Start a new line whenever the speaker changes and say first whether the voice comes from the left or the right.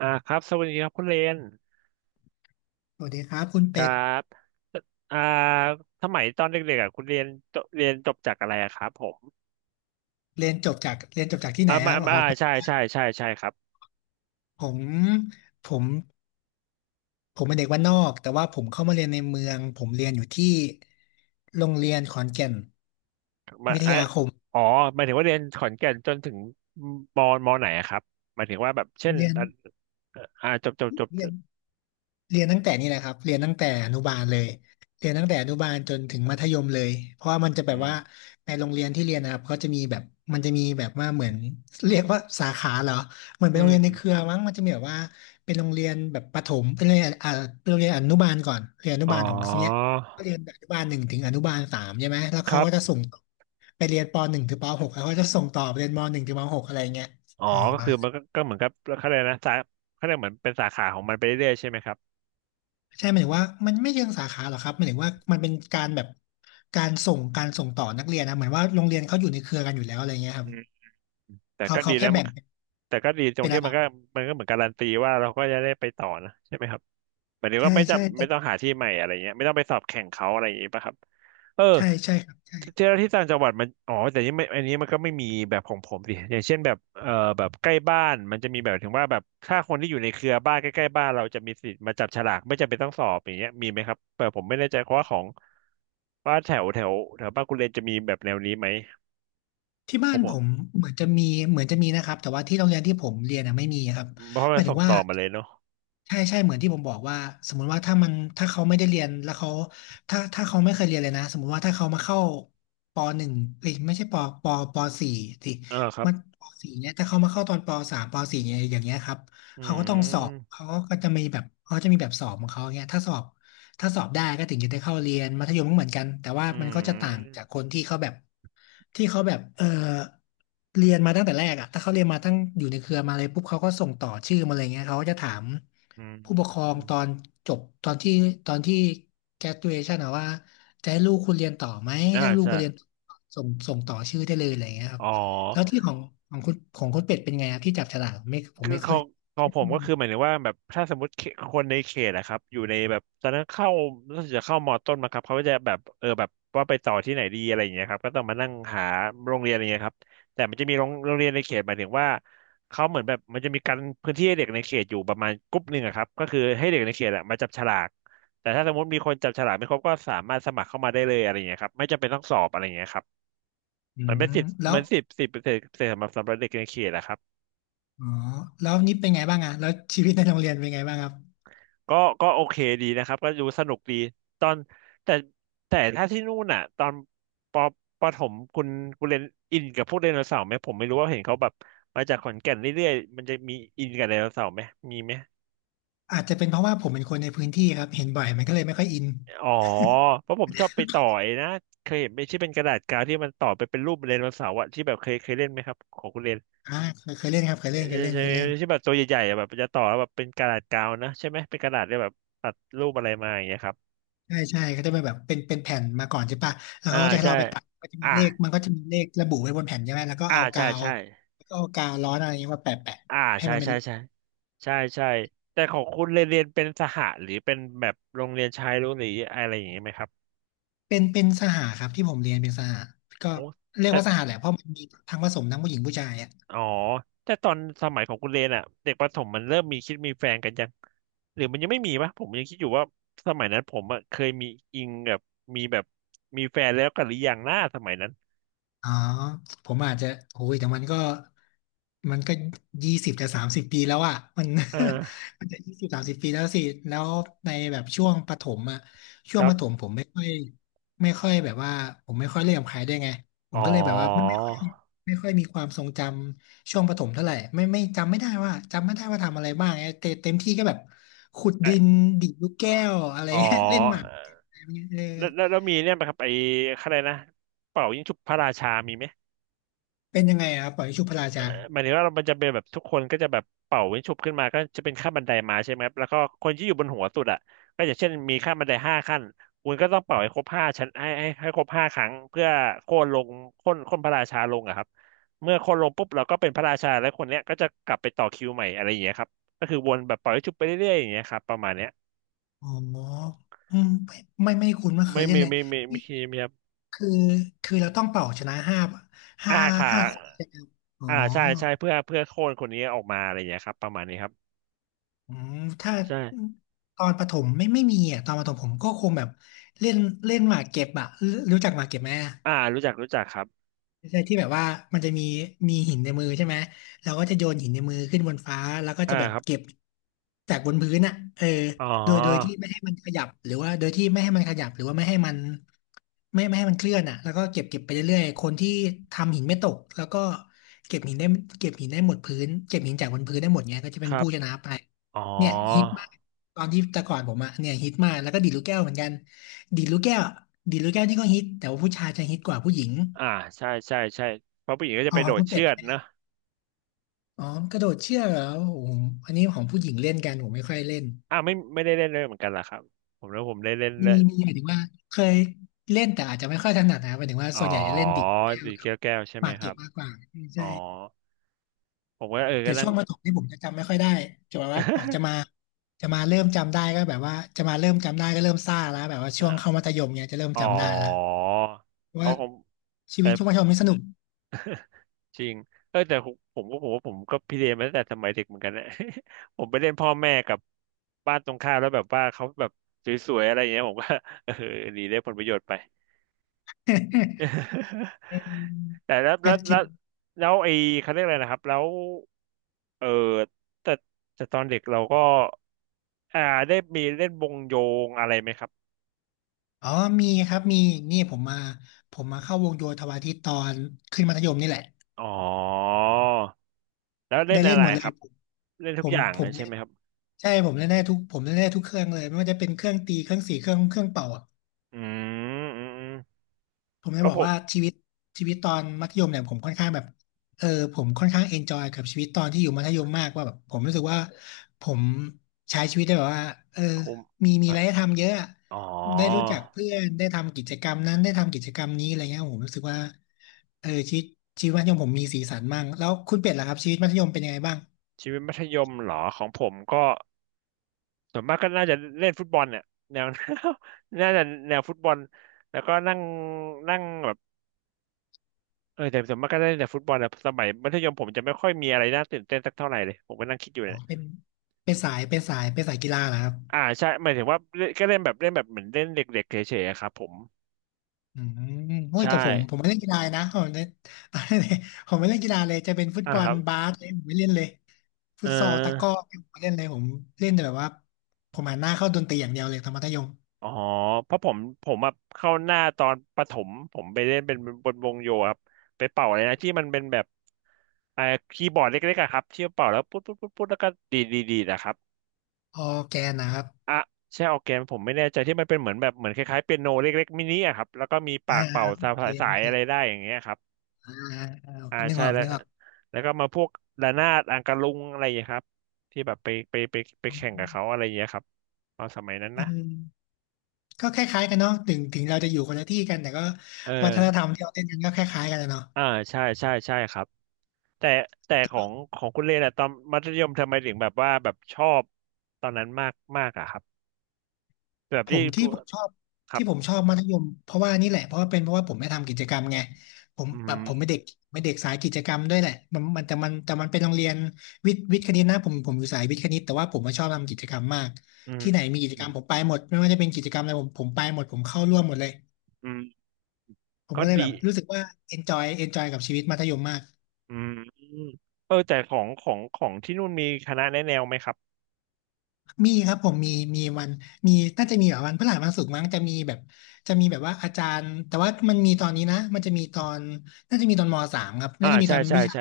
right: ครับสวัสดีครับคุณเรน
left: สวัสดีครับคุณ
right: ค
left: เป็
right: รั
left: ด
right: บอ่าสมัยตอนเด็กๆอ่ะคุณเรียนจบจากอะไรอะครับผม
left: เรียนจบจากเรียนจบจากที่ไหนค
right: มา
left: รับอ๋
right: มา
left: อหมายถึ
right: ใช่
left: งว่า
right: ใช่ใช่ใช่ครับ
left: ผมผมผมเป็นเด็กบ้านนอกแต่ว่าผมเข้ามาเรียนในเมืองผมเรียนอยู่ที่โรงเรียนขอนแก่น
right: มา
left: วิทยาคม
right: อ๋อหมายถึงว่าเรียนขอนแก่นจนถึงมมไหนอะครับหมายถึงว่าแบบเช่น
left: เรียน
right: อ่าจบจบจบ
left: เรี
right: จ
left: ยน
right: บ
left: เรียนตั้งแต่นี่แหละครับเรียนตั้งแต่อนุบาลเลยเรียนตั้งแต่อนุบาลจนถึงมัธยมเลยเพราะว่ามันจะ
right: อื
left: แบบว่า
right: ม
left: ในโรงเรียนที่เรียนนะครับก็จะมีแบบมันจะมีแบบว่าเหมือนเรียกว่าสาขาเหรอเหมือนเป็
right: อื
left: นโรงเรียนในเครือ
right: ม
left: มั้งมันจะมีแบบว่าเป็นโรงเรียนแบบประถมเป็นโรงเรียนอนุบาลก่อนเรียนอนุ
right: อ๋
left: บาลของเนี้ย
right: อ
left: ก็เรียนอนุบาลหนึ่งถึงอนุบาลสามใช่ไหมแล้ว
right: ค
left: เขา
right: รั
left: ก็จะ
right: บ
left: ส่งต่อไปเรียนปหนึ่งถึงปหกแล้วเขาก็จะส่งต่อไปเรียนมหนึ่งถึงมหกอะไรเงี้ย
right: อ๋อ
left: เออ
right: ก็
left: ประ
right: คือ
left: มาณ
right: มันก็เหมือนกับเขาเรียกนะสาเขาเรียกเหมือนเป็นสาขาของมันไปเรื่อยๆใช่ไหมครับ
left: ใช่หมายถึงว่ามันไม่เชิงสาขาหรอกครับหมายถึงว่ามันเป็นการแบบการส่งต่อนักเรียนนะเหมือนว่าโรงเรียนเขาอยู่ในเครือกันอยู่แล้วอะไรเงี้ยครับ
right: อื แต่
left: เขา
right: ก็ดี
left: เขาแค่
right: นะมั
left: แบ่
right: น
left: ง
right: แต่ก็ดีตร
left: เป็
right: ง
left: น
right: ที่
left: ระ
right: มั
left: ดั
right: น
left: บ
right: ก็มันก็เหมือนการันตีว่าเราก็จะได้ไปต่อนะใช่ไหมครับหมายถึง
left: ใช่
right: ว่าไม่
left: ใช่
right: จำ
left: แต่
right: ไม่ต้องหาที่ใหม่อะไรเงี้ยไม่ต้องไปสอบแข่งเขาอะไรอย่างงี้ป่ะครับเออ
left: ใช่ใช่ครับใช่
right: เจ้าหน้าที่ต่างจังหวัดมันอ๋อแต่นี่ไม่อันนี้มันก็ไม่มีแบบของผมสิอย่างเช่นแบบแบบใกล้บ้านมันจะมีแบบถึงว่าแบบถ้าคนที่อยู่ในเครือบ้านใกล้ๆบ้านเราจะมีสิทธิ์มาจับฉลากไม่จำเป็นต้องสอบอย่างเงี้ยมีไหมครับแต่ผมไม่แน่ใจเพราะว่าของว่าแถวแถวแถวบ้านคุณเรนจะมีแบบแนวนี้ไหม
left: ที่
right: ผ
left: บ้าน
right: มบ
left: ผ
right: อก
left: มเหมือนจะมีเหมือนจะมีนะครับแต่ว่าที่โรงเรียนที่ผมเรียนนะไม่มีครับ
right: เพราะ
left: ห
right: มั
left: มา
right: น
left: ยถึ
right: ส่
left: ง
right: ง
left: ว่า
right: ต่อมาเลยเนาะ
left: ใช่ใช่เหมือนที่ผมบอกว่าสมมุติว่าถ้าเขาไม่ได้เรียนแล้วเขาถ้าเขาไม่เคยเรียนเลยนะสมมุติว่าถ้าเขามาเข้าปหนึ่งเอ้ยไม่ใช่ปปสี่สิ
right: เออครับ
left: มันปสี่เนี่ยถ้าเขามาเข้าตอนปสามปสี่เนี่ยอย่างเงี้ยครับ
right: อื
left: เขาก็ต้องสอบ
right: ม
left: เขาก็จะมีแบบเขาจะมีแบบสอบของเขาเงี้ยถ้าสอบได้ก็ถึงจะได้เข้าเรียนมัธยมก็เหมือนกันแต่ว่า
right: อื
left: มันก็จะต่างจา
right: ม
left: กคนที่เขาแบบที่เขาแบบเออ เรียนมาตั้งแต่แรกอะถ้าเขาเรียนมาตั้งอยู่ในเครือมาเลยปุ๊บเขาก็ส่งต่อชื่อมาเลยเงี้ยเขาก็จะถาม
right: อื
left: ผู้ป
right: ม
left: กครองตอนจบตอนที่ตอนที่ graduation อะว่าจะให้ลูกคุณเรียนต่อไหมถ้าลูก
right: ใช่
left: คุณเรียนต่อส่งต่อชื่อได้เลยอะไรเงี้ยครั
right: อ๋
left: บ
right: อ
left: แล้วที่ของคุณเป็ดเป็นไงครับที่จับฉลากไม่ผม
right: คือ
left: ไม่
right: ข
left: เค
right: อ
left: ย
right: งของ
left: ไม่
right: ผ
left: เค
right: ม
left: ย
right: ก็
left: เล
right: คือ
left: ย
right: หมายถึงว่าแบบถ้าสมมติเขตคนในเขตอะครับอยู่ในแบบตอนนั้นเข้ารู้สึกจะเข้ามอต้นมาครับเขาก็จะแบบเออแบบว่าไปต่อที่ไหนดีอะไรอย่างเงี้ยครับก็ต้องมานั่งหาโรงเรียนอะไรเงี้ยครับแต่มันจะมีโรงเรียนในเขตหมายถึงว่าเขาเหมือนแบบมันจะมีการพื้นที่ให้เด็กในเขตอยู่ประมาณกลุ่มหนึ่งอะครับก็คือให้เด็กในเขตอะมาจับฉลากแต่ถ้าสมมติมีคนจับฉลากไม่ครบก็สามารถสมัครเข้ามาได้เลยอะไรอย่างเงี้ยครับไม่จำเป็นต้องสอบอะไรอย่างเงี้ยครับ
left: อื
right: มันเป็
left: ม
right: นสิทธิ์
left: แล้
right: เหมื
left: ว
right: อนสิบเปอร์เซ็นต์สำหรับเด็กในเขตอะครับ
left: อ๋อแล้วนี่เป็นไงบ้างอะแล้วชีวิตในโรงเรียนเป็นไงบ้างครับ
right: ก็ก็โอเคดีนะครับก็ดูสนุกดีตอนแต่แต่ถ้าที่นู่นอ่ะตอนปประถมคุณเรียนอินกับพวกไดโนเสาร์ไหมผมไม่รู้ว่าเห็นเขาแบบมาจากขอนแก่นเรื่อยๆมันจะมีอินกับไดโนเสาร์ไหมมีไหม
left: อาจจะเป็นเพราะว่าผมเป็นคนในพื้นที่ครับเห็นบ่อยมันก็เลยไม่ค่อยอิน
right: อ๋อเพราะผมชอบไปต่อไอ้นะเคยเห็นไหมที่เป็นกระดาษกาวที่มันต่อไปเป็นรูปไดโนเสาร์อะที่แบบเคยเล่นไหมครับของคุณเรียน
left: เคยเคยเล่นครับเคยเล่นเคยเล่น
right: ใช่
left: เคยเล่น
right: ที่แบบตัวใหญ่ๆอะแบบจะต่อแล้วแบบเป็นกระดาษกาวนะใช่ไหมเป็นกระดาษที่แบบตัดรูปอะไรมาอย่างเงี้ยครับ
left: ใช่ใช่เขาจะเป็นแบบเป็นแผ่นมาก่อนใช่ปะแล้ว
right: อ่า
left: เขาก็จะให้
right: ใช่
left: เราไปตัดก็จะมี
right: อ่า
left: เลขมันก็จะมีเลขระบุไว้บนแผ่นใช่ไหม
right: ใช่ใช่
left: แล้วก็เอากาวร้อนอะไรเงี้ยมาแปะแปะ
right: อ่า
left: ให้
right: ใช่
left: มันเป็น
right: ใช่
left: รูป
right: ใช่ใช่ใช่แต่ของคุณเรียนเป็นสหะหรือเป็นแบบโรงเรียนชายล้วนหรืออะไรอย่างนี้ไหมครับ
left: เป็นสหครับที่ผมเรียนเป็นสหก็
right: โอ้
left: เรียก
right: แต่
left: ว่าสหแหละเพราะมันมีทั้งผสมทั้งผู้หญิงผู้ชายอะ
right: อ๋อแต่ตอนสมัยของคุณเรียนอ่ะเด็กประถมมันเริ่มมีคิดมีแฟนกันยังหรือมันยังไม่มีปะผมยังคิดอยู่ว่าสมัยนั้นผมอะเคยมีอิงแบบมีแบบมีแฟนแล้วกันหรือยังหน้าสมัยนั้น
left: อ๋อผมอาจจะโอ้ยแต่มันก็20 จะ 30 ปีแล้วอ่ะมัน
right: เออ
left: มันจะ20 30 ปีแล้วสิแล้วในแบบช่วงประถมอ่ะช่
right: ค
left: วง
right: รั
left: ประถม
right: บ
left: ผมไม่ค่อยแบบว่าผมไม่ค่อยเล่นกับใครได้วยไงผ
right: อ๋
left: ม
right: อ
left: ก็เลยแบบว่าไม่ค่อยมีความทรงจำช่วงประถมเท่าไหร่ไม่ไม่จำไม่ได้ว่าจำไม่ได้ว่าทำอะไรบ้างไงเต็มที่ก็แบบขุด
right: เอ
left: ดิ
right: อ
left: นดีดลูกแก้วอะไร
right: อ๋อ
left: เงี้ยเล่นหมากอะไรเงี้ยเออ
right: แล้วมีเนี่ยไหมครับไอ้อะไรนะเป่ายิงฉุบพระราชามีไหม
left: เป็นยังไงอะครับปล่อยชุบพระราชา
right: หมายถึงว่ามันจะเป็นแบบทุกคนก็จะแบบเป่าวิ้งฉุบขึ้นมาก็จะเป็นขั้นบันไดมาใช่ไหมครับแล้วก็คนที่อยู่บนหัวสุดอ่ะก็อย่างเช่นมีขั้นบันไดห้าขั้นคุณก็ต้องเป่าให้ครบห้าชั้นให้ครบห้าครั้งเพื่อโค่นลงโค่นพระราชาลงอะครับเมื่อโค่นลงปุ๊บเราก็เป็นพระราชาแล้วคนเนี้ยก็จะกลับไปต่อคิวใหม่อะไรอย่างเงี้ยครับก็คือวนแบบเป่าวิ้งฉุบไปเรื่อยๆอย่างเงี้ยครับประมาณเนี้ย
left: อ๋ออืมไม่คุ้นไม่เคย
right: ไม่
left: เล่น
right: ไม่
left: เลย
right: ไม่ไม่ไม่ไม่ไ
left: นี่
right: ม่ครับ
left: คือคือเราต้องเป่าชนะห้าห้า
right: อ่าค่ะ
left: คนใช่ไหมอ๋อ
right: ใช่ใช่เพื่อโค่นคนนี้ออกมาอะไรอย่างเงี้ยครับประมาณนี้ครับ
left: อืมถ้า
right: ใช่
left: ตอนประถมไม่มีอ่ะตอนประถมผมก็คงแบบเล่นเล่นหมากเก็บอ่ะรู้จักหมากเก็บไหมอะ
right: รู้จักครับ
left: ใช่ที่แบบว่ามันจะมีหินในมือใช่ไหมเราก็จะโยนหินในมือขึ้นบนฟ้าแล้วก็จะแบบ
right: ครั
left: เก็
right: บ
left: บจากบนพื้นอ่ะเออ
right: อ๋อ
left: โดยที่ไม่ให้มันขยับหรือว่าโดยที่ไม่ให้มันขยับหรือว่าไม่ให้มันไม่ให้มันเคลื่อนอ่ะแล้วก็เก็บไปเรื่อยๆคนที่ทำหินไม่ตกแล้วก็เก็บหินได้เก็บหินได้หมดพื้นเก็บหินจากบนพื้นได้หมดเนี้ยก็จะ
right: ค
left: เป็น
right: รับ
left: ผู้ชนะไป
right: อ๋อ
left: เนี่ยฮิตมากตอนที่แต่ก่อนผมอะเนี่ยฮิตมากแล้วก็ดีดลูกแก้วเหมือนกันดีดลูกแก้วดีดลูกแก้วนี่ก็ฮิตแต่ว่าผู้ชายจะฮิตกว่าผู้หญิง
right: อ่าใช่ใช่ใช่เพราะผู้หญิงก็จะ
left: เอา
right: ไป
left: ข
right: โด
left: อง
right: ด
left: คุณเป็
right: เชื
left: ด
right: อกนะ
left: อ๋อกระโดดเชือกเหรอโอ้โหอันนี้ของผู้หญิงเล่นกันผมไม่ค่อยเล่น
right: ไม่ได้เล่นเลยเหมือนกันล่ะครับผมแล้วผมได้เล่น
left: มี
right: เล่น
left: มีหมายถึงว่าเคยเล่นแต่อาจจะไม่ค่อยถนัดนะหมายถึงว่า
right: อ๋อ
left: ส่วนใหญ่จะเล่นดิดแก้ว
right: ดีด
left: กับ
right: แก้วใช่
left: ห
right: ไหม
left: มาก
right: ค
left: เก็
right: รั
left: บ
right: บ
left: มากกว่า
right: อ๋อ
left: ใช่
right: ผมก็เออ
left: แต่
right: ก็นั่
left: ช่
right: ง
left: วงประถมที่ผมจะจำไม่ค่อยได้จะแบบว่าจะมา จะมาเริ่มจำได้ก็เริ่มซ่าแล้วแบบว่าช่วงเข้า
right: อ
left: มัธยมเนี่ยจะเริ่ม
right: อ๋อ
left: จำได้แล้ว
right: เพ
left: ว่า
right: ราะผม
left: ชีวิ
right: แต่
left: ตช่วงมัธยมนี่สนุก
right: จริงเออแต่ผมว่าผมก็พิเรนมาตั้งแต่สมัยเด็กเหมือนกันนะ ผมไปเล่นพ่อแม่กับบ้านตรงข้ามแล้วแบบว่าเขาแบบสวยๆอะไรอย่างเงี้ยผมก็ เออหนีได้ผลประโยชน์ไป
left: เออ
right: แต่
left: ก็จริง
right: แล้วไอ้เขาเรียกอะไรนะครับแล้วเออแต่ตอนเด็กเราก็อ่าได้มีเล่นวงโยงอะไรไหมครับ
left: อ๋อมีครับมีนี่ผมมาผมมาเข้าวงโยธวาทิตตอนขึ้นมัธยมนี่แหละ
right: อ๋อแล้วเล่
left: ได้
right: น
left: เล่
right: อะ
left: น
right: ไร
left: หมดเล
right: ค
left: ย
right: รับ
left: ผม
right: เล่นทุ
left: ผ
right: กอ
left: ม
right: ย่าง
left: ผ
right: เล
left: ม
right: ยใช่
left: เล่
right: ไหม
left: น
right: ครับ
left: ใช่ผมเล่นได้ทุกเครื่องเลยไม่ว่าจะเป็นเครื่องตีเครื่องสีเครื่องเป่า
right: อืมอืมอืม
left: ผมจะ
right: ก็
left: บอ
right: ผ
left: ก
right: ม
left: ว่าชีวิตตอนมัธยมเนี่ยผมค่อนข้างแบบเออผมค่อนข้างเอนจอยกับชีวิตตอนที่อยู่มัธยมมากว่าแบบผมรู้สึกว่าผมใช้ชีวิตได้แบบว่าเอ
right: ผม
left: มีอะ
right: อะ
left: ไรให้ทำเยอะอะ
right: อ๋อ
left: ได้รู้จักเพื่อนได้ทำกิจกรรมนั้นได้ทำกิจกรรมนี้อะไรเงี้ยผมรู้สึกว่าเออชีวิตมัธยมผมมีสีสันมากแล้วคุณเป็ดล่ะครับชีวิตมัธยมเป็นยังไงบ้าง
right: ชีวิตมัธยมเหรอของผมก็ส่วนมากก็น่าจะเล่นฟุตบอลเนี่ยแนว น่าจะแนวฟุตบอลแล้วก็นั่งนั่งแบบ เออแต่ส่วนมากก็ได้แต่ฟุตบอลนะสมัยมัธยมผมจะไม่ค่อยมีอะไรน่าตื่นเต้นสักเท่าไหร่เลยผมก็นั่งคิดอยู่
left: อ๋อ
right: เนี่ย
left: เป็นเป็นสายกีฬาเหรอครับ
right: อ่าใช่หมายถึงว่าเล่นก็เล่นแบบเหมือนเล่นเด็กๆเฉยๆอะครับผม
left: อืมโอ้ย
right: ใช่
left: แต่ผมไม่เล่นกีฬานะผมไม่เล่นกีฬาเลยจะเป็นฟุต
right: อ่า
left: บอ
right: ค
left: ล
right: รับ
left: บาสเลยผมไม่เล่นเลย
right: เ
left: ฟุตซอลตะกร้อ
right: ออ
left: ผมไม่เล่นเลยผมเล่นแต่แบบว่าผมหันหน้าเข้าดนตรีอย่างเดียวเลยตอนมัธยม
right: อ๋อเพราะผมผมอะเข้าหน้าตอนประถมผมไปเล่นเป็นบนวงโยครับไปเป่าอะไรนะที่มันเป็นแบบไอคีย์บอร์ดเล็กๆอะครับที่เป่าแล้วปุ๊ดปุ๊ดปุ๊ดปุ๊ดแล้วก็ดีดดีดดีดอะครับ
left: ออร์แกนนะครับ
right: อะใช่ออร์แกนผมไม่แน่ใจที่มันเป็นเหมือนแบบเหมือนคล้ายๆเปียโนเล็กๆมินิอะครับแล้วก็มีปา
left: อ่า
right: กเป่า
left: โอ
right: สา
left: เค
right: ยสา
left: โอ
right: ย
left: เค
right: อะไรได้อย่างเงี้ยครับ
left: อ่าอ่า
right: อ่าใช่แล้ว
left: นึกออก
right: แล้วก็มาพวกระนาดอังกะลุงอะไรอย่างเงี้ยครับที่แบบไปแข่งกับเขาอะไรอย่างเงี้ยครับตอนสมัยนั้น
left: อื
right: นะ
left: มก็คล้ายๆกันเนาะถึงเราจะอยู่คนละที่กันแต่ก็
right: เออ
left: วัฒนธรรมที่เราเล่นกันก็คล้ายๆกันอะเนาะ
right: อ่าใช่ใช่ใช่ครับแต่ของคุณเล่นอะตอนมัธยมทำไมถึงแบบว่าแบบชอบตอนนั้นมากมากอะครับแบบ
left: ผ
right: ที่
left: มที่
right: พูด
left: ผมชอบ
right: ครั
left: ที่
right: บ
left: ผมชอบมัธยมเพราะว่านี่แหละเพราะว่าผมไม่ทำกิจกรรมไงผม
right: อื
left: แบบผมไม่
right: ม
left: เด็กสายกิจกรรมด้วยแหละมันแต่มันเป็นโรงเรียนวิทย์คณิตนะผมอยู่สายวิทย์คณิตแต่ว่าผมมาชอบทำกิจกรรมมาก
right: อืม
left: ที่ไหนมีกิจ
right: อื
left: กรร
right: ม
left: มผมไปหมดไม่ว่าจะเป็นกิจกรรมอะไรผมไปหมดผมเข้าร่วมหมดเลย
right: อืม
left: ผม
right: ก็
left: ก็เลยแบ
right: ดี
left: บรู้สึกว่า enjoy กับชีวิตมัธยมมาก
right: อืมเออแต่ของที่นู่นมีคณะแนะแนวไหมครับ
left: มีครับผมมีมีวันมีน่าจะมีแบบวันพฤหัสวันศุกร์มั้งจะมีแบบจะมีแบบว่าอาจารย์แต่ว่ามันมีตอนนี้นะมันจะมีตอนน่าจะมีตอนมสามครับ
right: อ่า
left: น่าจะมี
right: ใช่
left: ตอน
right: ใช่
left: วิชา
right: ใช่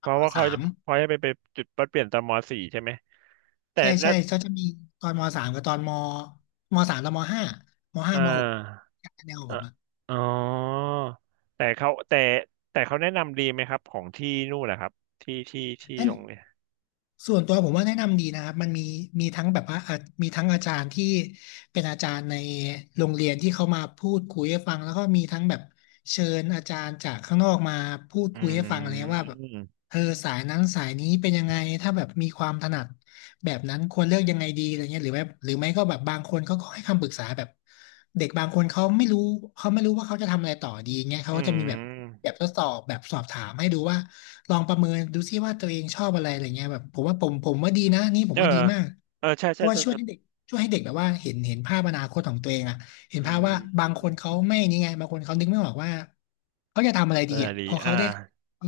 left: ต
right: พ
left: อน
right: ราะ
left: ม
right: ว่า
left: สา
right: เขาจะ
left: ม
right: ไปไปจุดปัดเปลี่ยนตอนมสี่ใช่ไหมแต่
left: ใช่
right: แล้
left: ใช่
right: ว
left: เขาจะมีตอนมสามกับตอนมมสามตอนมห้า
right: อ่
left: มหก
right: า
left: แนวของผ
right: อ่ะ
left: มอ่ะ
right: อ๋อแต่เขาแต่เขาแนะนำดีไหมครับของที่นู่นนะครับที่
left: น
right: ตรงเนี่
left: ส่วนตัวผมว่าแนะนำดีนะครับมันมีมีทั้งแบบว่าอ่ะมีทั้งอาจารย์ที่เป็นอาจารย์ในโรงเรียนที่เขามาพูดคุยให้ฟังแล้วก็มีทั้งแบบเชิญอาจารย์จากข้างนอกมาพูด
right: อื
left: คุยให้ฟังอะไรเงี้ยว่าแบ
right: ม
left: บเออสายนั้นสายนี้เป็นยังไงถ้าแบบมีความถนัด แบบนั้นควรเลือกยังไงดีอะไรเงี้ยหรือแบบหรือไม่ก็แบบบางคนเขาก็ให้คำปรึกษาแบบเด็กบางคนเขาไม่รู้เขาไม่รู้ว่าเขาจะทำอะไรต่อดีเงี้ยเขา
right: อื
left: ก็จะมีแบบ
right: ม
left: แบบทดสอบแบบสอบถามให้ดูว่าลองประเมินดูซิว่าตัวเองชอบอะไรอะไรเงี้ยแบบผมว่าดีนะนี่ผ
right: เอ
left: ม
right: อ
left: ว่าดีมาก
right: เออใช่
left: เพ
right: ใช่
left: ราะว่า
right: ใช่ใช่
left: ช่วยให้เด็กแบบว่าเห็นภาพอนาคตของตัวเองอะเห็น
right: อื
left: ภาพว่าบา
right: ม
left: งคนเขาไม่นี่ไงบางคนเขานึกไม่ออกว่าเขาจะทำอะไรดี
right: นา
left: อ่ะ
right: ดี
left: พอ
right: อ่า
left: เขาได้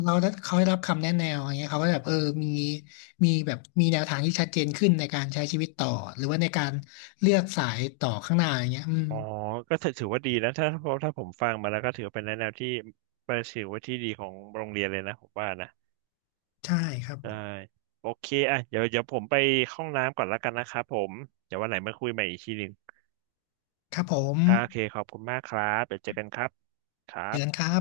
left: เขาได้รับคำแนะแนวอย่างเงี้ยเขาก็แบบเออมีมีแบบมีแนวทางที่ชัดเจนขึ้นในการใช้ชีวิตต่อหรือว่าในการเลือกสายต่อข้างหน้าอย่างเงี้ยอืม
right: อ๋อก็ถือว่าดีนะถ้าเพราะถ้าผมฟังมาแล้วก็ถือว่าเป็นแนวที่เป็นถือว่าที่ดีของโรงเรียนเลยนะผมว่านะ
left: ใช่ครับ
right: ใช่โอเคอ่ะเดี๋ยวผมไปห้องน้ำก่อนแล้วกันนะครับผมเดี๋ยววันไหนมาคุยใหม่อีกทีหนึ่ง
left: ครับผม
right: อ่าโอเคขอบคุณมากครับเดี๋ยวเจอกันครับครั
left: เจอกัน
right: บ
left: ครับ